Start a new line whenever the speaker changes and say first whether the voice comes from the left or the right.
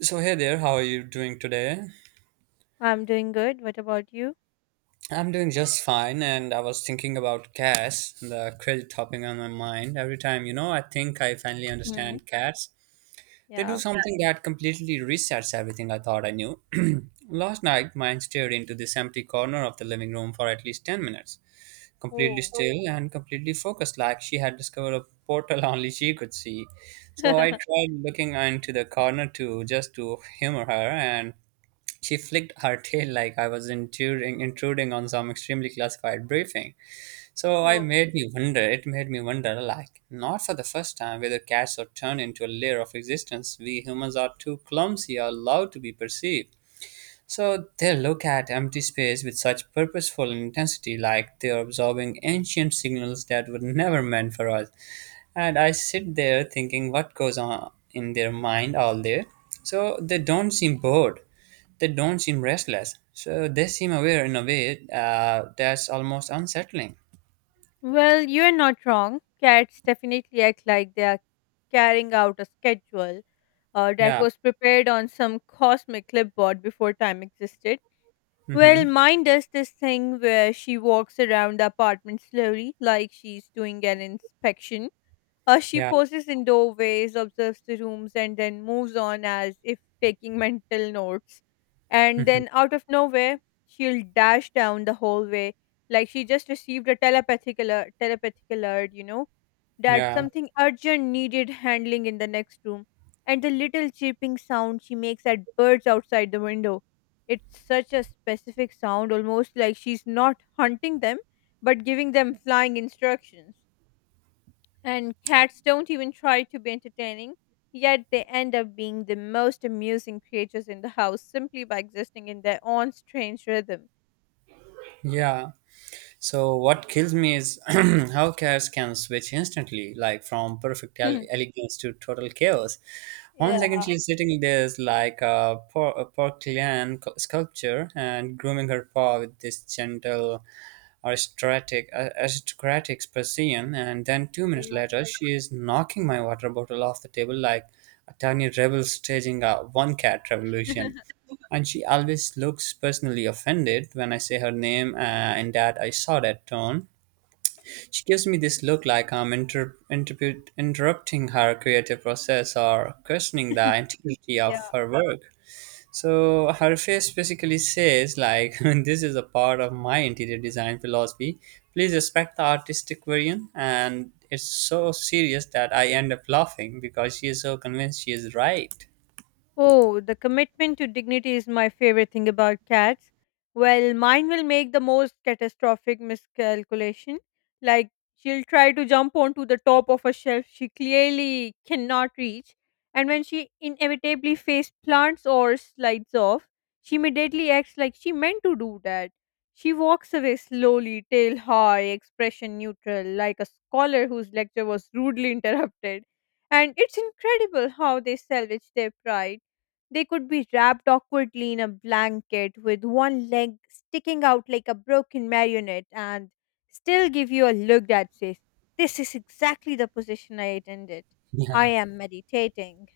right: So, hey there, how are you doing today?
left: I'm doing good. What about you?
right: I'm doing just fine, and I was thinking about CAS, the credit topping on my mind. Every time, you know, I think I finally
left: Hmm.
right: understand CAS. They do,
left: Yeah.
right: yeah, something that completely resets everything I thought I knew. Last night, mine stared into this empty corner of the living room for at least 10 minutes, completely
left: Oh,
right: still and completely focused, like she had discovered a portal only she could see. So I tried looking into the corner too, just to humor her, and she flicked her tail like I was intruding on some extremely classified briefing. So I
left: oh.
right: made me wonder, it made me wonder, like, not for the first time, whether cats are turned into a layer of existence we humans are too clumsy or allowed to be perceived. So they look at empty space with such purposeful intensity, like they are absorbing ancient signals that were never meant for us. And I sit there thinking what goes on in their mind all day. So they don't seem bored. They don't seem restless. So they seem aware in a way that's almost unsettling.
left: Well, you're not wrong. Cats definitely act like they are carrying out a schedule that
right: Yeah.
left: was prepared on some cosmic clipboard before time existed. Well,
right: Mm-hmm.
left: mine does this thing where she walks around the apartment slowly, like she's doing an inspection. She
right: Yeah.
left: poses in doorways, observes the rooms, and then moves on as if taking mental notes. And
right: Mm-hmm.
left: then, out of nowhere, she'll dash down the hallway like she just received a telepathic alert, that
right: Yeah.
left: something urgent needed handling in the next room. And the little chirping sound she makes at birds outside the window. It's such a specific sound, almost like she's not hunting them, but giving them flying instructions, and cats don't even try to be entertaining, yet they end up being the most amusing creatures in the house simply by existing in their own strange rhythm.
right: Yeah. So what kills me is how cars can switch instantly, like from perfect elegance to total chaos. One second
left: Yeah.
right: she's sitting there is like a a porcelain sculpture and grooming her paw with this gentle aristocratic Persian, and then 2 minutes
left: Yeah.
right: later, she is knocking my water bottle off the table like a tiny rebel staging a one cat revolution. And she always looks personally offended when I say her name, and that I saw that tone. She gives me this look like I'm interrupting her creative process or questioning the integrity
left: Yeah.
right: of her work. So Harface basically says like, this is a part of my interior design philosophy. Please respect the artistic variant, and it's so serious that I end up laughing because she is so convinced she is right.
left: Oh, the commitment to dignity is my favorite thing about cats. Well, mine will make the most catastrophic miscalculation. Like, she'll try to jump onto the top of a shelf she clearly cannot reach, and when she inevitably face plants or slides off, she immediately acts like she meant to do that. She walks away slowly, tail high, expression neutral, like a scholar whose lecture was rudely interrupted. And it's incredible how they salvage their pride. They could be wrapped awkwardly in a blanket with one leg sticking out like a broken marionette and still give you a look that says, "This is exactly the position I intended. I
right: Yeah.
left: am meditating."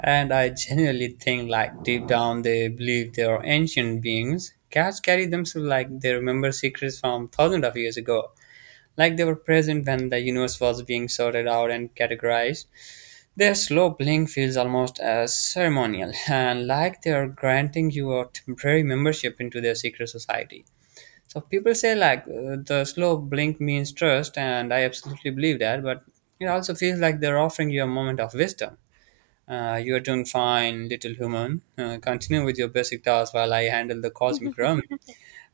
right: And I genuinely think, like, deep down they believe they are ancient beings. Cats carry themselves like they remember secrets from thousands of years ago. Like they were present when the universe was being sorted out and categorized. Their slow blink feels almost as ceremonial and like they are granting you a temporary membership into their secret society. So people say, like, the slow blink means trust, and I absolutely believe that. But it also feels like they're offering you a moment of wisdom. You are doing fine, little human. Continue with your basic tasks while I handle the cosmic realm.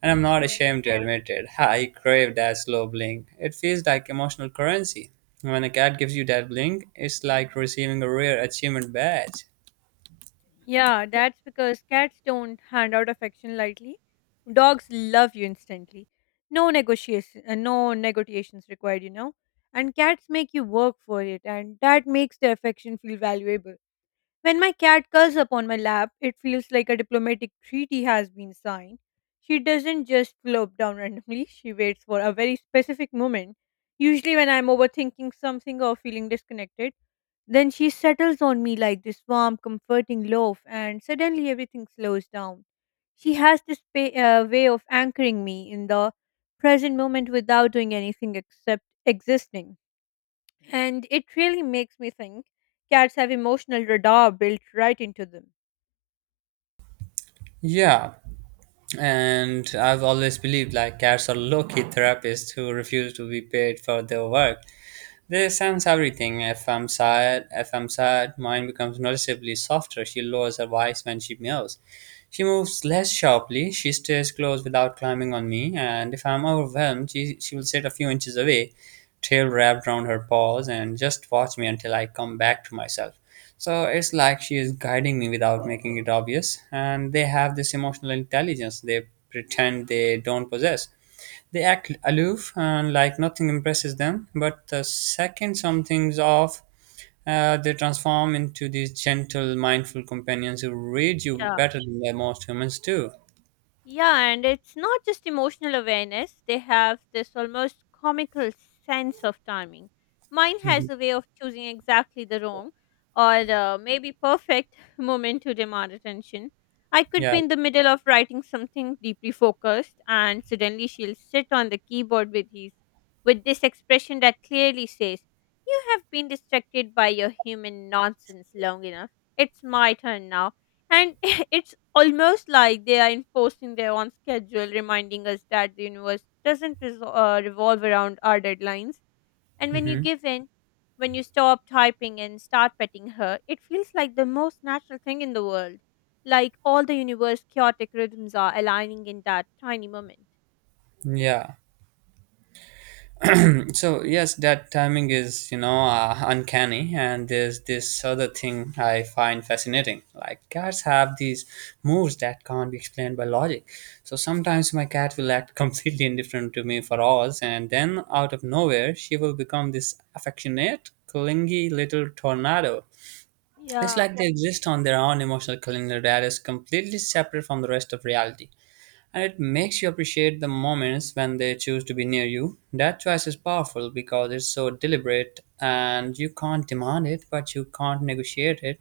right: And I'm not
left: Yeah.
right: ashamed to admit it. I crave that slow blink. It feels like emotional currency. When a cat gives you that blink, it's like receiving a rare achievement badge.
left: Yeah, that's because cats don't hand out affection lightly. Dogs love you instantly. No negotiation, no negotiations required. And cats make you work for it, and that makes the affection feel valuable. When my cat curls upon my lap, it feels like a diplomatic treaty has been signed. She doesn't just flop down randomly, she waits for a very specific moment, usually when I'm overthinking something or feeling disconnected. Then she settles on me like this warm, comforting loaf, and suddenly everything slows down. She has this way of anchoring me in the present moment without doing anything except existing. And it really makes me think cats have emotional radar built right into them.
right: Yeah, and I've always believed, like, cats are low-key therapists who refuse to be paid for their work. They sense everything. If I'm sad, mine becomes noticeably softer. She lowers her voice when she meows. She moves less sharply. She stays close without climbing on me. And if I'm overwhelmed, she will sit a few inches away, tail wrapped around her paws, and just watch me until I come back to myself. So it's like she is guiding me without making it obvious. And they have this emotional intelligence they pretend they don't possess. They act aloof and like nothing impresses them, but the second something's off, they transform into these gentle, mindful companions who read you better than the most humans do.
left: Yeah, and it's not just emotional awareness, they have this almost comical sense of timing. Mine has
right: Mhm.
left: a way of choosing exactly the wrong or maybe perfect moment to demand attention. I could
right: Yeah.
left: be in the middle of writing something deeply focused, and suddenly she'll sit on the keyboard with this expression that clearly says, "You have been distracted by your human nonsense long enough. It's my turn now." And it's almost like they are enforcing their own schedule, reminding us that the universe doesn't revolve around our deadlines. And when you
right: Hmm.
left: give in, when you stop typing and start petting her, it feels like the most natural thing in the world. Like all the universe chaotic rhythms are aligning in that tiny moment.
right: Yeah. So yes, that timing is, you know, uncanny, and there's this other thing I find fascinating. Like cats have these moves that can't be explained by logic. So sometimes my cat will act completely indifferent to me for hours, and then out of nowhere she will become this affectionate, clingy little tornado. It's
left: Yeah.
right: like they exist on their own emotional calendar that is completely separate from the rest of reality, and it makes you appreciate the moments when they choose to be near you. That choice is powerful because it's so deliberate and you can't demand it, but you can't negotiate it.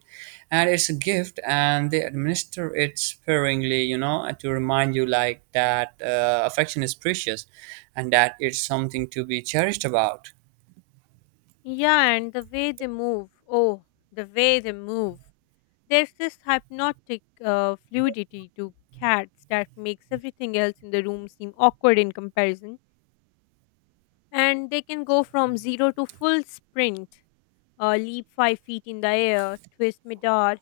right: And it's a gift, and they administer it sparingly, you know, to remind you like that affection is precious and that it's something to be cherished about.
left: Yeah, and the way they move. Oh, the way they move. There's this hypnotic fluidity to cats that makes everything else in the room seem awkward in comparison. And they can go from zero to full sprint, leap 5 feet in the air, twist midair,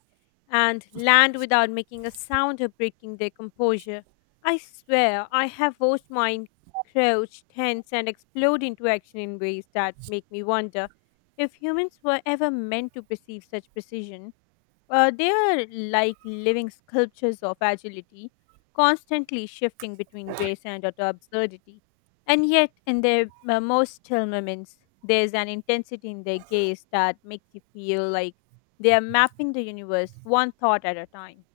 left: and land without making a sound or breaking their composure. I swear, I have watched mine crouch, tense, and explode into action in ways that make me wonder if humans were ever meant to perceive such precision. They are like living sculptures of agility, constantly shifting between grace and utter absurdity. And yet, in their most still moments, there's an intensity in their gaze that makes you feel like they are mapping the universe one thought at a time.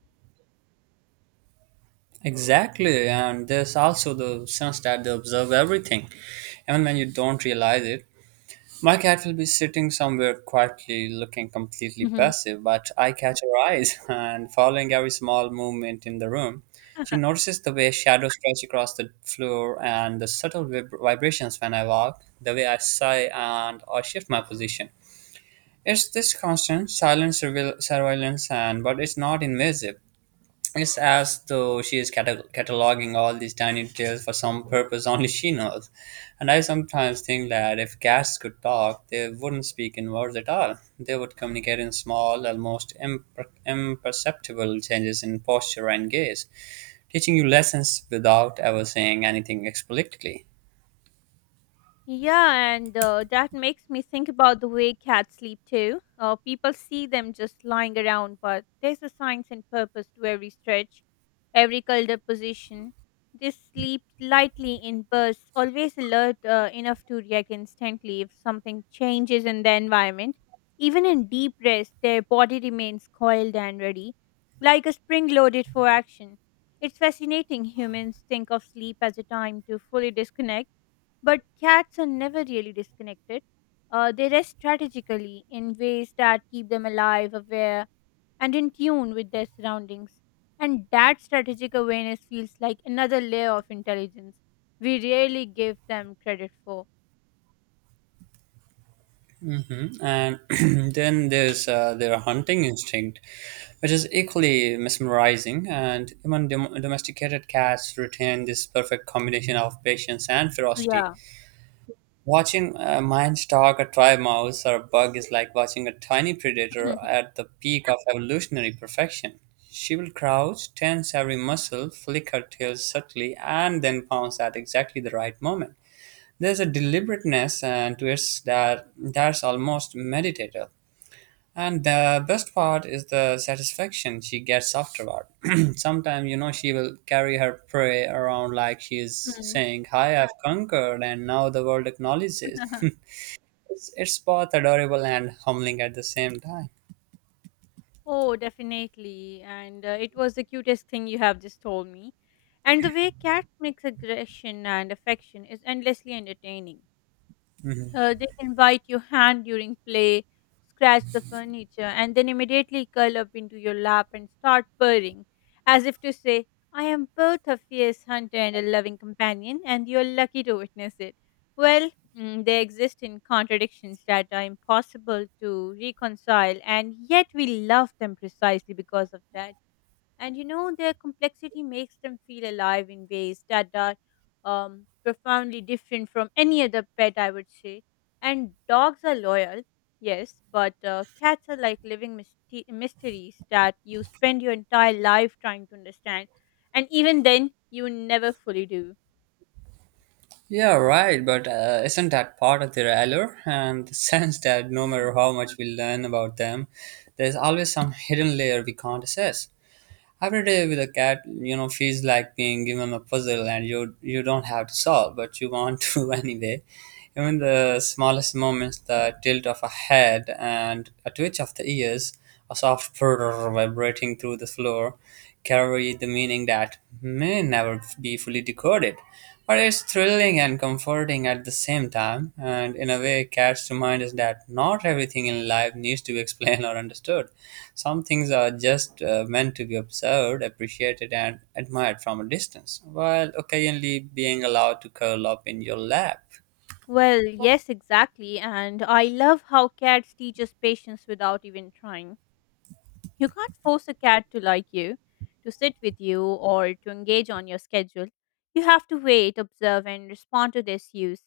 right: Exactly, and there's also the sense that they observe everything, even when you don't realize it. My cat will be sitting somewhere quietly, looking completely passive, but I catch her eyes and following every small movement in the room. She notices the way shadows stretch across the floor and the subtle vibrations when I walk, the way I sigh and or shift my position. It's this constant silent surveillance, and but it's not invasive. It's as though she is cataloging all these tiny details for some purpose only she knows. And I sometimes think that if cats could talk, they wouldn't speak in words at all. They would communicate in small, almost imperceptible changes in posture and gaze, teaching you lessons without ever saying anything explicitly.
left: Yeah, and that makes me think about the way cats sleep too. People see them just lying around, but there's a science and purpose to every stretch, every curled position. They sleep lightly in bursts, always alert enough to react instantly if something changes in their environment. Even in deep rest, their body remains coiled and ready, like a spring loaded for action. It's fascinating, humans think of sleep as a time to fully disconnect, but cats are never really disconnected. They rest strategically in ways that keep them alive, aware, and in tune with their surroundings. And that strategic awareness feels like another layer of intelligence we rarely give them credit for.
right: Hmm. And then there's their hunting instinct, which is equally mesmerizing. And even domesticated cats retain this perfect combination of patience and ferocity.
left: Yeah.
right: Watching a lion stalk a tribe mouse or a bug is like watching a tiny predator at the peak of evolutionary perfection. She will crouch, tense every muscle, flick her tail subtly, and then pounce at exactly the right moment. There's a deliberateness to it that that's almost meditative. And the best part is the satisfaction she gets afterward. Sometimes, you know, she will carry her prey around like she is
left: Mm.
right: saying, "Hi, I've conquered, and now the world acknowledges." It's both adorable and humbling at the same time.
left: Oh, definitely. And it was the cutest thing you have just told me. And the way cats mix aggression and affection is endlessly entertaining.
right: Mhm.
left: They can bite your hand during play, scratch the furniture, and then immediately curl up into your lap and start purring, as if to say, "I am both a fierce hunter and a loving companion, and you're lucky to witness it." Well, they exist in contradictions that are impossible to reconcile, and yet we love them precisely because of that and you know Their complexity makes them feel alive in ways that are profoundly different from any other pet, I would say. And dogs are loyal, yes, but cats are like living mysteries that you spend your entire life trying to understand, and even then you never fully do.
right: Yeah, right, but isn't that part of their allure? And the sense that no matter
left: Hmm.
right: how much we learn about them, there's always some hidden layer we can't assess. Every day with a cat, you know, feels like being given a puzzle and you don't have to solve, but you want to anyway. Even the smallest moments, the tilt of a head and a twitch of the ears, a soft purr vibrating through the floor, carry the meaning that may never be fully decoded. But it's thrilling and comforting at the same time, and in a way, cats remind us that not everything in life needs to be explained or understood. Some things are just meant to be observed, appreciated, and admired from a distance, while occasionally being allowed to curl up in your lap.
left: Well, yes, exactly. And I love how cats teach us patience without even trying. You can't force a cat to like you, to sit with you, or to engage on your schedule. You have to wait, observe, and respond to their cues.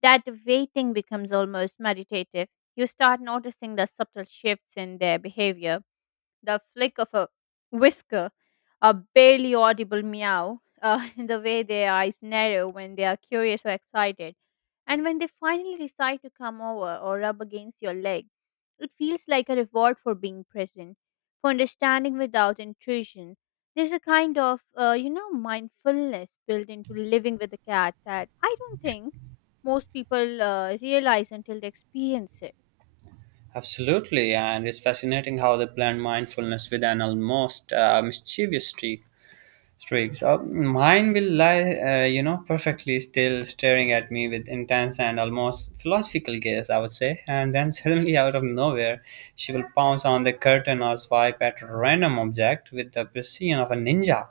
left: That waiting becomes almost meditative. You start noticing the subtle shifts in their behavior, the flick of a whisker, a barely audible meow, the way their eyes narrow when they are curious or excited, and when they finally decide to come over or rub against your leg, it feels like a reward for being present, for understanding without intrusion. There's a kind of, mindfulness built into living with a cat that I don't think most people realize until they experience it.
right: Absolutely, and it's fascinating how they blend mindfulness with an almost mischievous streak. Streaks. Mine will lie, you know, perfectly still, staring at me with intense and almost philosophical gaze, I would say. And then suddenly, out of nowhere, she will pounce on the curtain or swipe at a random object with the precision of a ninja.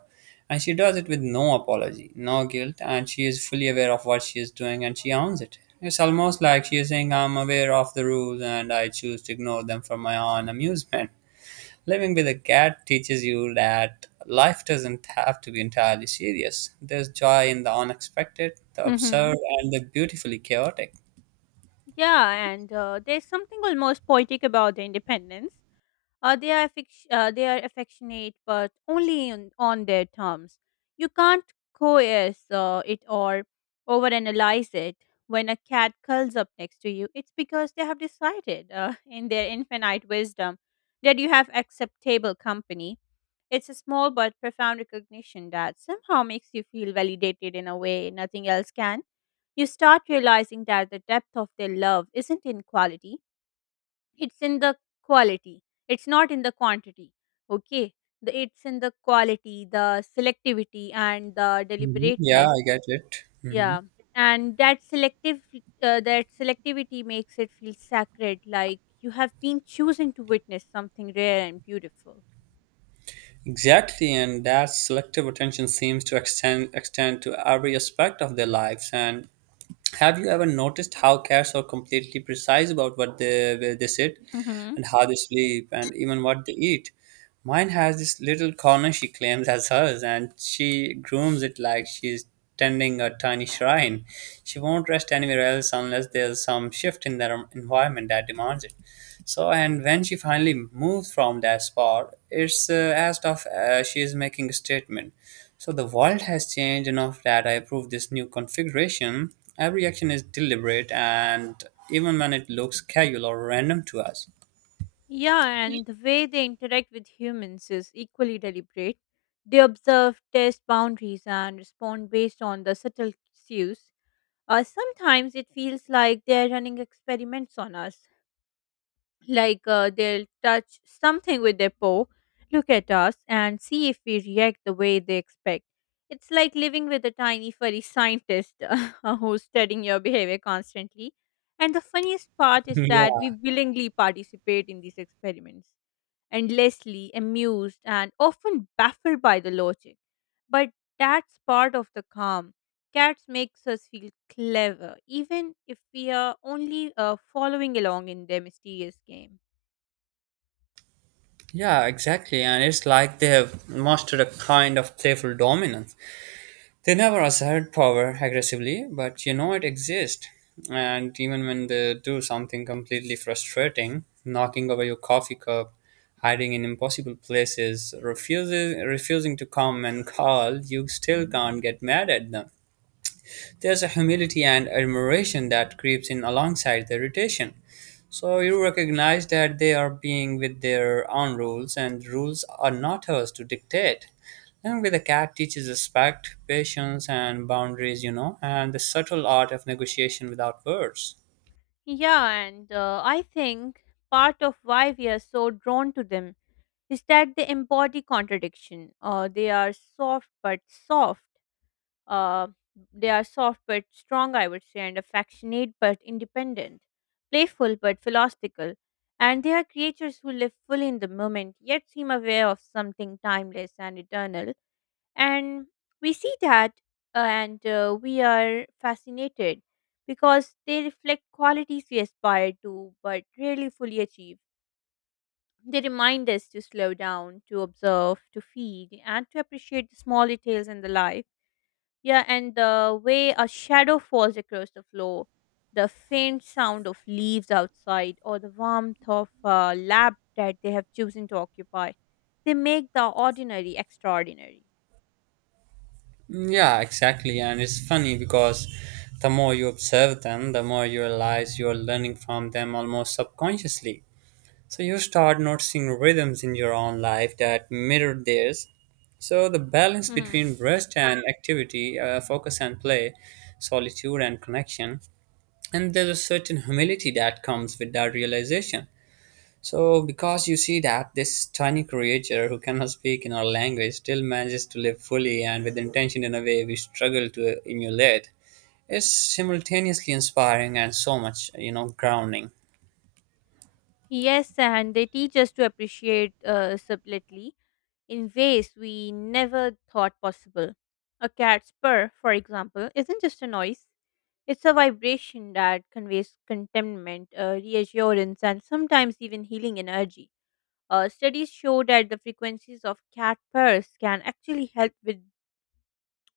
right: And she does it with no apology, no guilt, and she is fully aware of what she is doing and she owns it. It's almost like she is saying, "I'm aware of the rules and I choose to ignore them for my own amusement." Living with a cat teaches you that life doesn't have to be entirely serious. There's joy in the unexpected, the
left: Hmm.
right: absurd, and the beautifully chaotic.
left: Yeah, and there's something almost poetic about the independence. They are affectionate, but only on their terms. You can't coerce it or overanalyze it. When a cat curls up next to you, it's because they have decided, in their infinite wisdom, that you have acceptable company. It's a small but profound recognition that somehow makes you feel validated in a way nothing else can. You start realizing that the depth of their love isn't in quality, it's in the quality, it's not in the quantity, okay, it's in the quality, the selectivity, and the
right: Mhm. Yeah,
left: deliberateness.
right: I get it. Hmm.
left: Yeah, and that selective that selectivity makes it feel sacred, like you have been chosen to witness something rare and beautiful.
right: Exactly, and that selective attention seems to extend to every aspect of their lives, and have you ever noticed how cats are completely precise about what they where they sit
left: Hmm.
right: and how they sleep and even what they eat? Mine has this little corner she claims as hers and she grooms it like she's tending a tiny shrine. She won't rest anywhere else unless there's some shift in their environment that demands it. So, and when she finally moves from that spot, it's as if she is making a statement. So, the world has changed enough that I approve this new configuration. Every action is deliberate, and even when it looks casual or random to us.
left: Yeah, and the way they interact with humans is equally deliberate. They observe, test boundaries, and respond based on the subtle cues. Sometimes it feels like they're running experiments on us, like they'll touch something with their paw, look at us, and see if we react the way they expect. It's like living with a tiny furry scientist who's studying your behavior constantly. And the funniest part is that we
right: Yeah.
left: willingly participate in these experiments endlessly, amused, and often baffled by the logic. But that's part of the calm. Cats makes us feel clever, even if we are only following along in their mysterious game.
right: Yeah, exactly. And it's like they have mastered a kind of playful dominance. They never assert power aggressively, but you know it exists. And even when they do something completely frustrating, knocking over your coffee cup, hiding in impossible places, refusing to come and call, you still can't get mad at them. There's a humility and admiration that creeps in alongside the irritation. So you recognize that they are being with their own rules, and rules are not hers to dictate. And with a cat teaches respect, patience, and boundaries, you know, and the subtle art of negotiation without words.
left: Yeah, and I think part of why we are so drawn to them is that they embody contradiction. Uh, they are soft but strong, I would say, and affectionate but independent, playful but philosophical. And they are creatures who live fully in the moment, yet seem aware of something timeless and eternal. And we see that, and we are fascinated because they reflect qualities we aspire to but rarely fully achieve. They remind us to slow down, to observe, to feel, and to appreciate the small details in the life. Yeah, and the way a shadow falls across the floor, the faint sound of leaves outside, or the warmth of a lab that they have chosen to occupy, they make the ordinary extraordinary.
right: Mm, yeah, exactly. And it's funny because the more you observe them, the more you realize you're learning from them almost subconsciously. So you start noticing rhythms in your own life that mirror theirs. So the balance
left: Hmm.
right: between rest and activity, focus and play, solitude and connection, and there's a certain humility that comes with that realization. So because you see that this tiny creature who cannot speak in our language still manages to live fully and with intention in a way we struggle to emulate, is simultaneously inspiring and so much grounding.
left: Yes, and they teach us to appreciate subtlety in ways we never thought possible. A cat's purr, for example, isn't just a noise, it's a vibration that conveys contentment, reassurance, and sometimes even healing energy. Studies show that the frequencies of cat purrs can actually help with,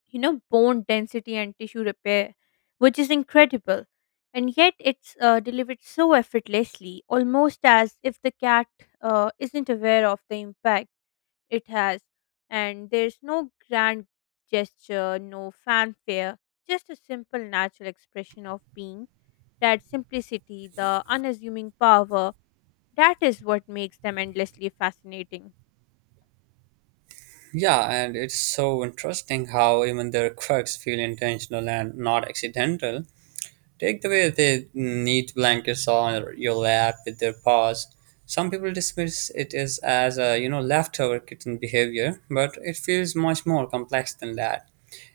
left: you know, bone density and tissue repair, which is incredible. And yet, it's delivered so effortlessly, almost as if the cat isn't aware of the impact it has. And there's no grand gesture, no fanfare, just a simple, natural expression of being, that simplicity, the unassuming power, that is what makes them endlessly fascinating.
right: Yeah, and it's so interesting how even their quirks feel intentional and not accidental. Take the way they knit blankets on your lap with their paws. Some people dismiss it as a leftover kitten behavior, but it feels much more complex than that.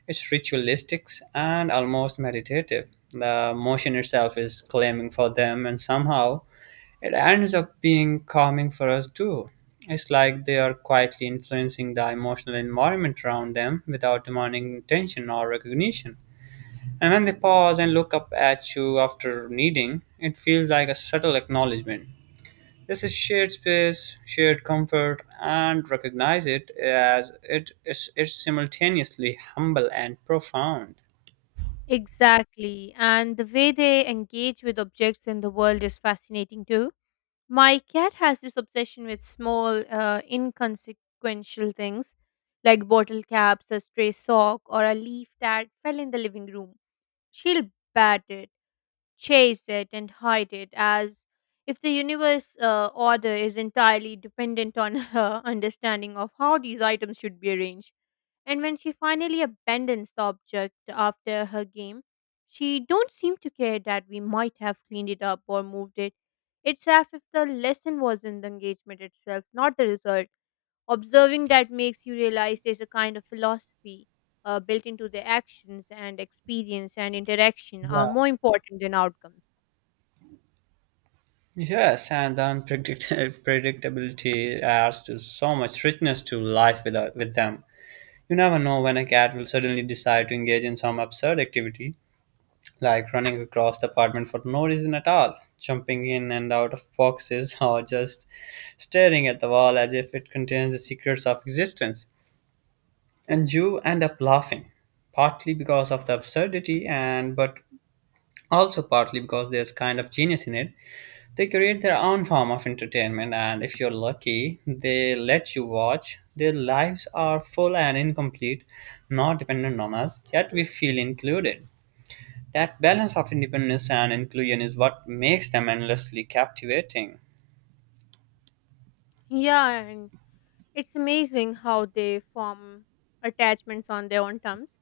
right: It's ritualistic and almost meditative. The motion itself is claiming for them, and somehow it ends up being calming for us too. It's like they are quietly influencing the emotional environment around them without demanding attention or recognition. And when they pause and look up at you after kneading, it feels like a subtle acknowledgement. This is shared space, shared comfort, and recognize it as it is, it's simultaneously humble and profound.
left: Exactly. And the way they engage with objects in the world is fascinating too. My cat has this obsession with small, inconsequential things like bottle caps, a stray sock, or a leaf that fell in the living room. She'll bat it, chase it and hide it as if the universe order is entirely dependent on her understanding of how these items should be arranged, and when she finally abandons the object after her game, she don't seem to care that we might have cleaned it up or moved it. It's as if the lesson was in the engagement itself, not the result. Observing that makes you realize there's a kind of philosophy built into the actions, and experience and interaction are
right: Yeah.
left: more important than outcomes.
right: Yes, and the unpredictability predictability adds to so much richness to life with them. You never know when a cat will suddenly decide to engage in some absurd activity, like running across the apartment for no reason at all, jumping in and out of boxes, or just staring at the wall as if it contains the secrets of existence. And you end up laughing, partly because of the absurdity, and but also partly because there's kind of genius in it. They create their own form of entertainment, and if you're lucky, they let you watch. Their lives are full and incomplete, not dependent on us, yet we feel included. That balance of independence and inclusion is what makes them endlessly captivating.
left: Yeah, and it's amazing how they form attachments on their own terms.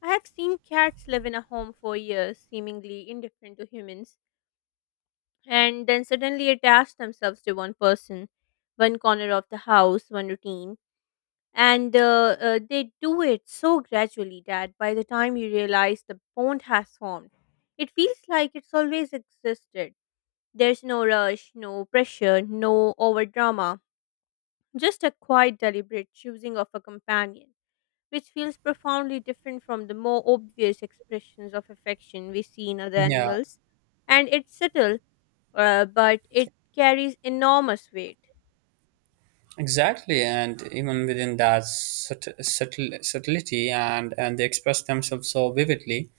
left: I have seen cats live in a home for years, seemingly indifferent to humans, and then suddenly attach themselves to one person, one corner of the house, one routine. And they do it so gradually that by the time you realize the bond has formed, it feels like it's always existed. There's no rush, no pressure, no over drama, just a quiet, deliberate choosing of a companion, which feels profoundly different from the more obvious expressions of affection we see in other
right: Yeah,
left: animals. And it's subtle, but it carries enormous weight.
right: exactly. And even within that subtlety, and they express themselves so vividly.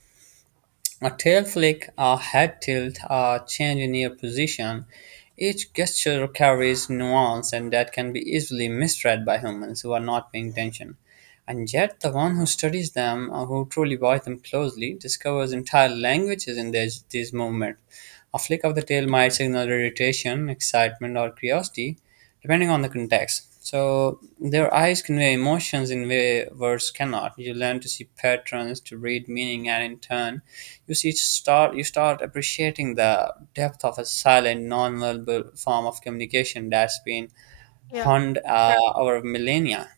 right: A tail flick, a head tilt, a change in ear position. Each gesture carries nuance and that can be easily misread by humans who are not paying attention. And yet, the one who studies them, or who truly watches them closely, discovers entire languages in these movements. A flick of the tail might signal irritation, excitement, or curiosity, depending on the context. So their eyes convey emotions in way words cannot. You learn to see patterns, to read meaning, and in turn, you start appreciating the depth of a silent, non-verbal form of communication that's been
left: Yeah.
right: honed over millennia.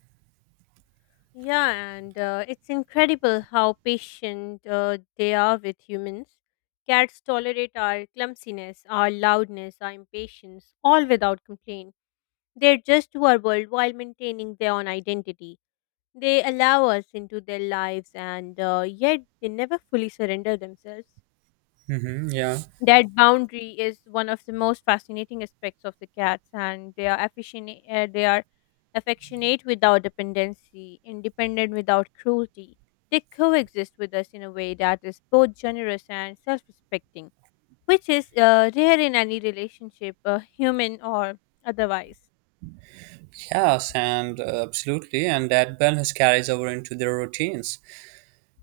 left: Yeah, and it's incredible how patient they are with humans. Cats tolerate our clumsiness, our loudness, our impatience, all without complaint. They adjust to our world while maintaining their own identity. They allow us into their lives, and yet they never fully surrender themselves.
right: Hmm, yeah.
left: That boundary is one of the most fascinating aspects of the cats, and they are affectionate without dependency, independent without cruelty. They coexist with us in a way that is both generous and self-respecting, which is rare in any relationship, human or otherwise.
right: Yes, and absolutely, and that balance carries over into their routines.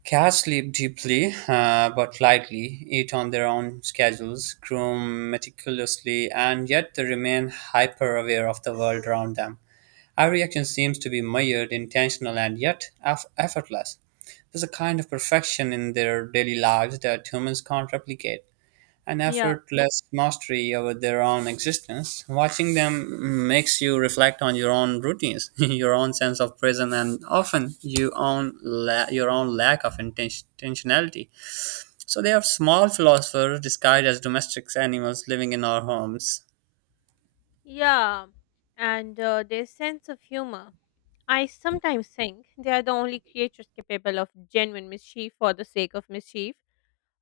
right: Cats sleep deeply but lightly, eat on their own schedules, groom meticulously, and yet they remain hyper aware of the world around them. Every action seems to be measured, intentional, and yet effortless. There's a kind of perfection in their daily lives that humans can't replicate, an
left: Yeah,
right: effortless mastery over their own existence. Watching them makes you reflect on your own routines, your own sense of prison, and often you own your own lack of intentionality. So they are small philosophers disguised as domestic animals living in our homes.
left: yeah, and their sense of humor. I sometimes think they are the only creatures capable of genuine mischief for the sake of mischief.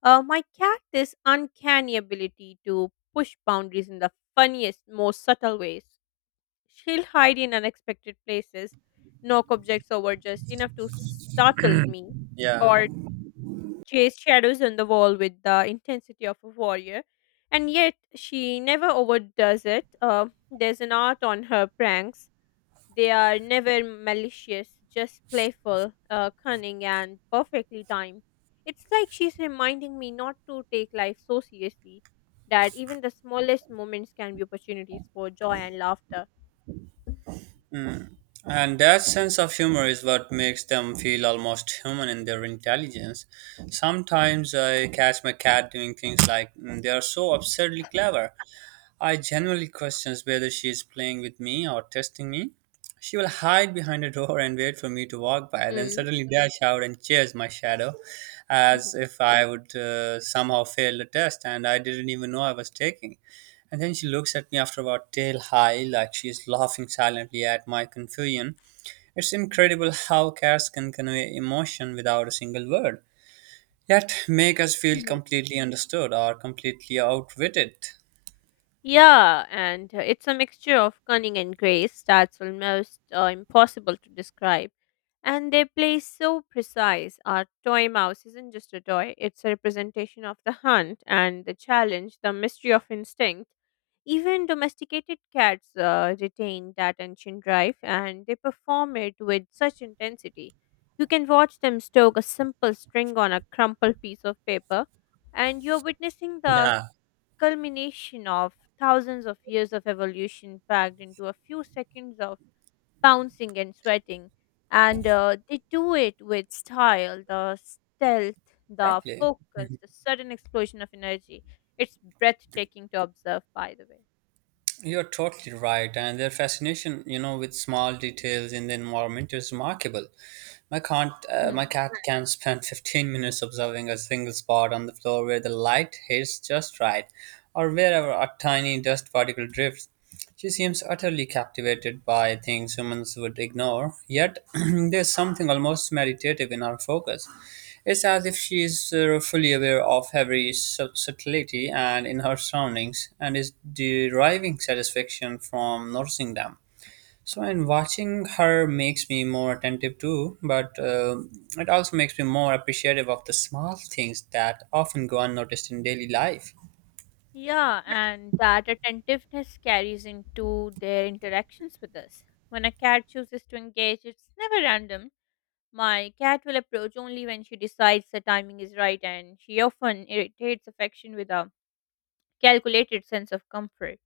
left: My cat this uncanny ability to push boundaries in the funniest, most subtle ways. She'll hide in unexpected places, knock objects over just enough to startle me,
right: Yeah.
left: or chase shadows on the wall with the intensity of a warrior. And yet, she never overdoes it. There's an art on her pranks, they are never malicious, just playful, cunning, and perfectly timed. It's like she's reminding me not to take life so seriously, that even the smallest moments can be opportunities for joy and laughter.
right: Mm. And that sense of humor is what makes them feel almost human in their intelligence. Sometimes I catch my cat doing things like they are so absurdly clever I genuinely questions whether she is playing with me or testing me. She will hide behind a door and wait for me to walk by, then
left: Mm.
right: suddenly dash out and chase my shadow as
left: Mhm.
right: if I would somehow fail the test and I didn't even know I was taking. And then she looks at me after about tail high, like she is laughing silently at my confusion. It's incredible how cats can convey emotion without a single word, yet make us feel
left: Mhm.
right: completely understood or completely outwitted.
left: Yeah, and it's a mixture of cunning and grace that's almost impossible to describe. And their play is so precise. Our toy mouse isn't just a toy, it's a representation of the hunt and the challenge, the mystery of instinct. Even domesticated cats retain that ancient drive and they perform it with such intensity. You can watch them stroke a simple string on a crumpled piece of paper, and you're witnessing the
right: Yeah,
left: culmination of thousands of years of evolution packed into a few seconds of pouncing and sweating. And they do it with style, the stealth, the
right: exactly.
left: focus, the sudden explosion of energy. It's breathtaking to observe, by the way.
right: You're totally right, and their fascination, you know, with small details in the environment is remarkable. My can't My
left: Hmm.
right: cat can spend 15 minutes observing a single spot on the floor where the light hits just right, or wherever a tiny dust particle drifts. She seems utterly captivated by things humans would ignore, yet there's something almost meditative in her focus. It's as if she is fully aware of every subtlety and in her surroundings and is deriving satisfaction from noticing them. So, and watching her makes me more attentive too, but it also makes me more appreciative of the small things that often go unnoticed in daily life.
left: Yeah, and that attentiveness carries into their interactions with us. When a cat chooses to engage, it's never random. My cat will approach only when she decides the timing is right, and she often irritates affection with a calculated sense of comfort.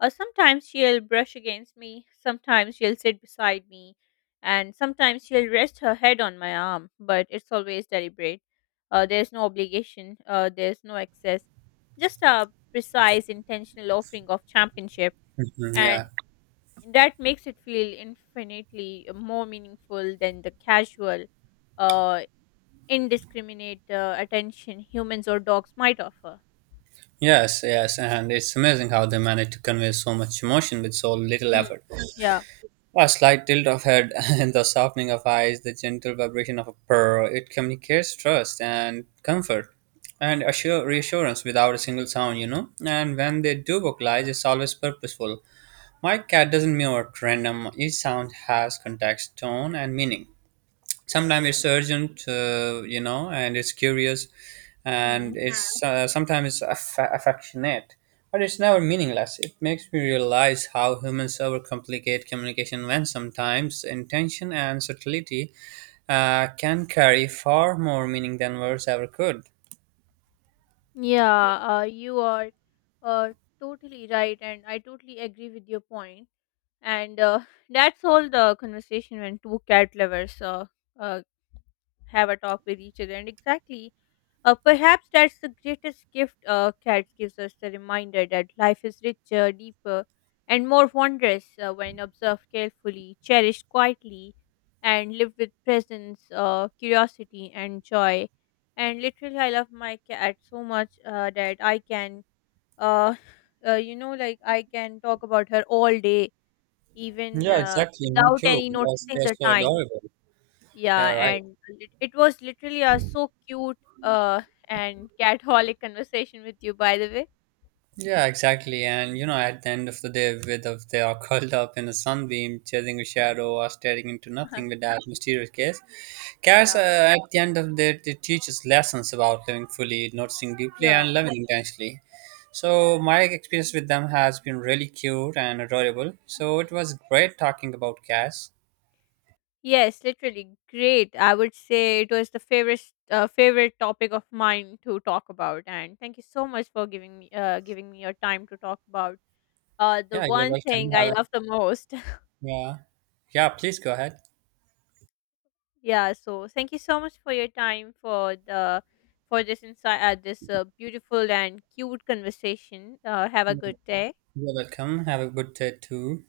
left: Sometimes she'll brush against me, sometimes she'll sit beside me, and sometimes she'll rest her head on my arm, but it's always deliberate. Uh, there's no obligation, there's no excess, just a precise, intentional offering of championship,
right: Mhm,
left: and
right: yeah.
left: that makes it feel infinitely more meaningful than the casual, uh, indiscriminate attention humans or dogs might offer.
right: Yes, yes, and it's amazing how they manage to convey so much emotion with so little
left: Hmm.
right: effort.
left: Yeah.
right: A slight tilt of head and the softening of eyes, the gentle vibration of a purr, it communicates trust and comfort and assure reassurance without a single sound, you know. And when they do vocalize, it's always purposeful. My cat doesn't meow at random. Each sound has context, tone, and meaning. Sometimes it's urgent, you know, and it's curious, and
left: Hmm.
right: hmm, it's sometimes it's affectionate, but it's never meaningless. It makes me realize how humans overcomplicate communication when sometimes intention and subtlety can carry far more meaning than words ever could.
left: Yeah, you are uh, totally right, and I totally agree with your point. And that's all the conversation when two cat lovers uh, have a talk with each other. And exactly, perhaps that's the greatest gift cats gives us, the reminder that life is richer, deeper, and more wondrous when observed carefully, cherished quietly, and lived with presence, curiosity, and joy. And literally, I love my cat so much that I can, uh, you know, like I can talk about her all day, even
right: Yeah, exactly. Me
left: without
right: too,
left: any
right: because
left: noticing
right: they're
left: the
right: so
left: time.
right: adorable. Yeah,
left: Yeah,
right: right.
left: and it was literally a so cute uh and catholic conversation with you, by the way.
right: Yeah, exactly. And you know, at the end of the day, whether they are curled up in a sunbeam, chasing a shadow, or staring into nothing with that mysterious gaze, cats,
left: Yeah.
right: at the end of the day they teach us lessons about living fully, noticing deeply,
left: Yeah.
right: and loving intensely. So my experience with them has been really cute and adorable. So it
left: Mhm.
right: was great talking about cats.
left: Yes, literally great. I would say it was the favorite topic of mine to talk about, and thank you so much for giving me your time to talk about the
right: Yeah, you're
left: one
right: welcome.
left: thing
right: Have
left: I
right: a,
left: love the most.
right: yeah, yeah. Please go ahead.
left: Yeah, so thank you so much for your time for the for this insight, this beautiful and cute conversation. Have a good day.
right: You're welcome. Have a good day too.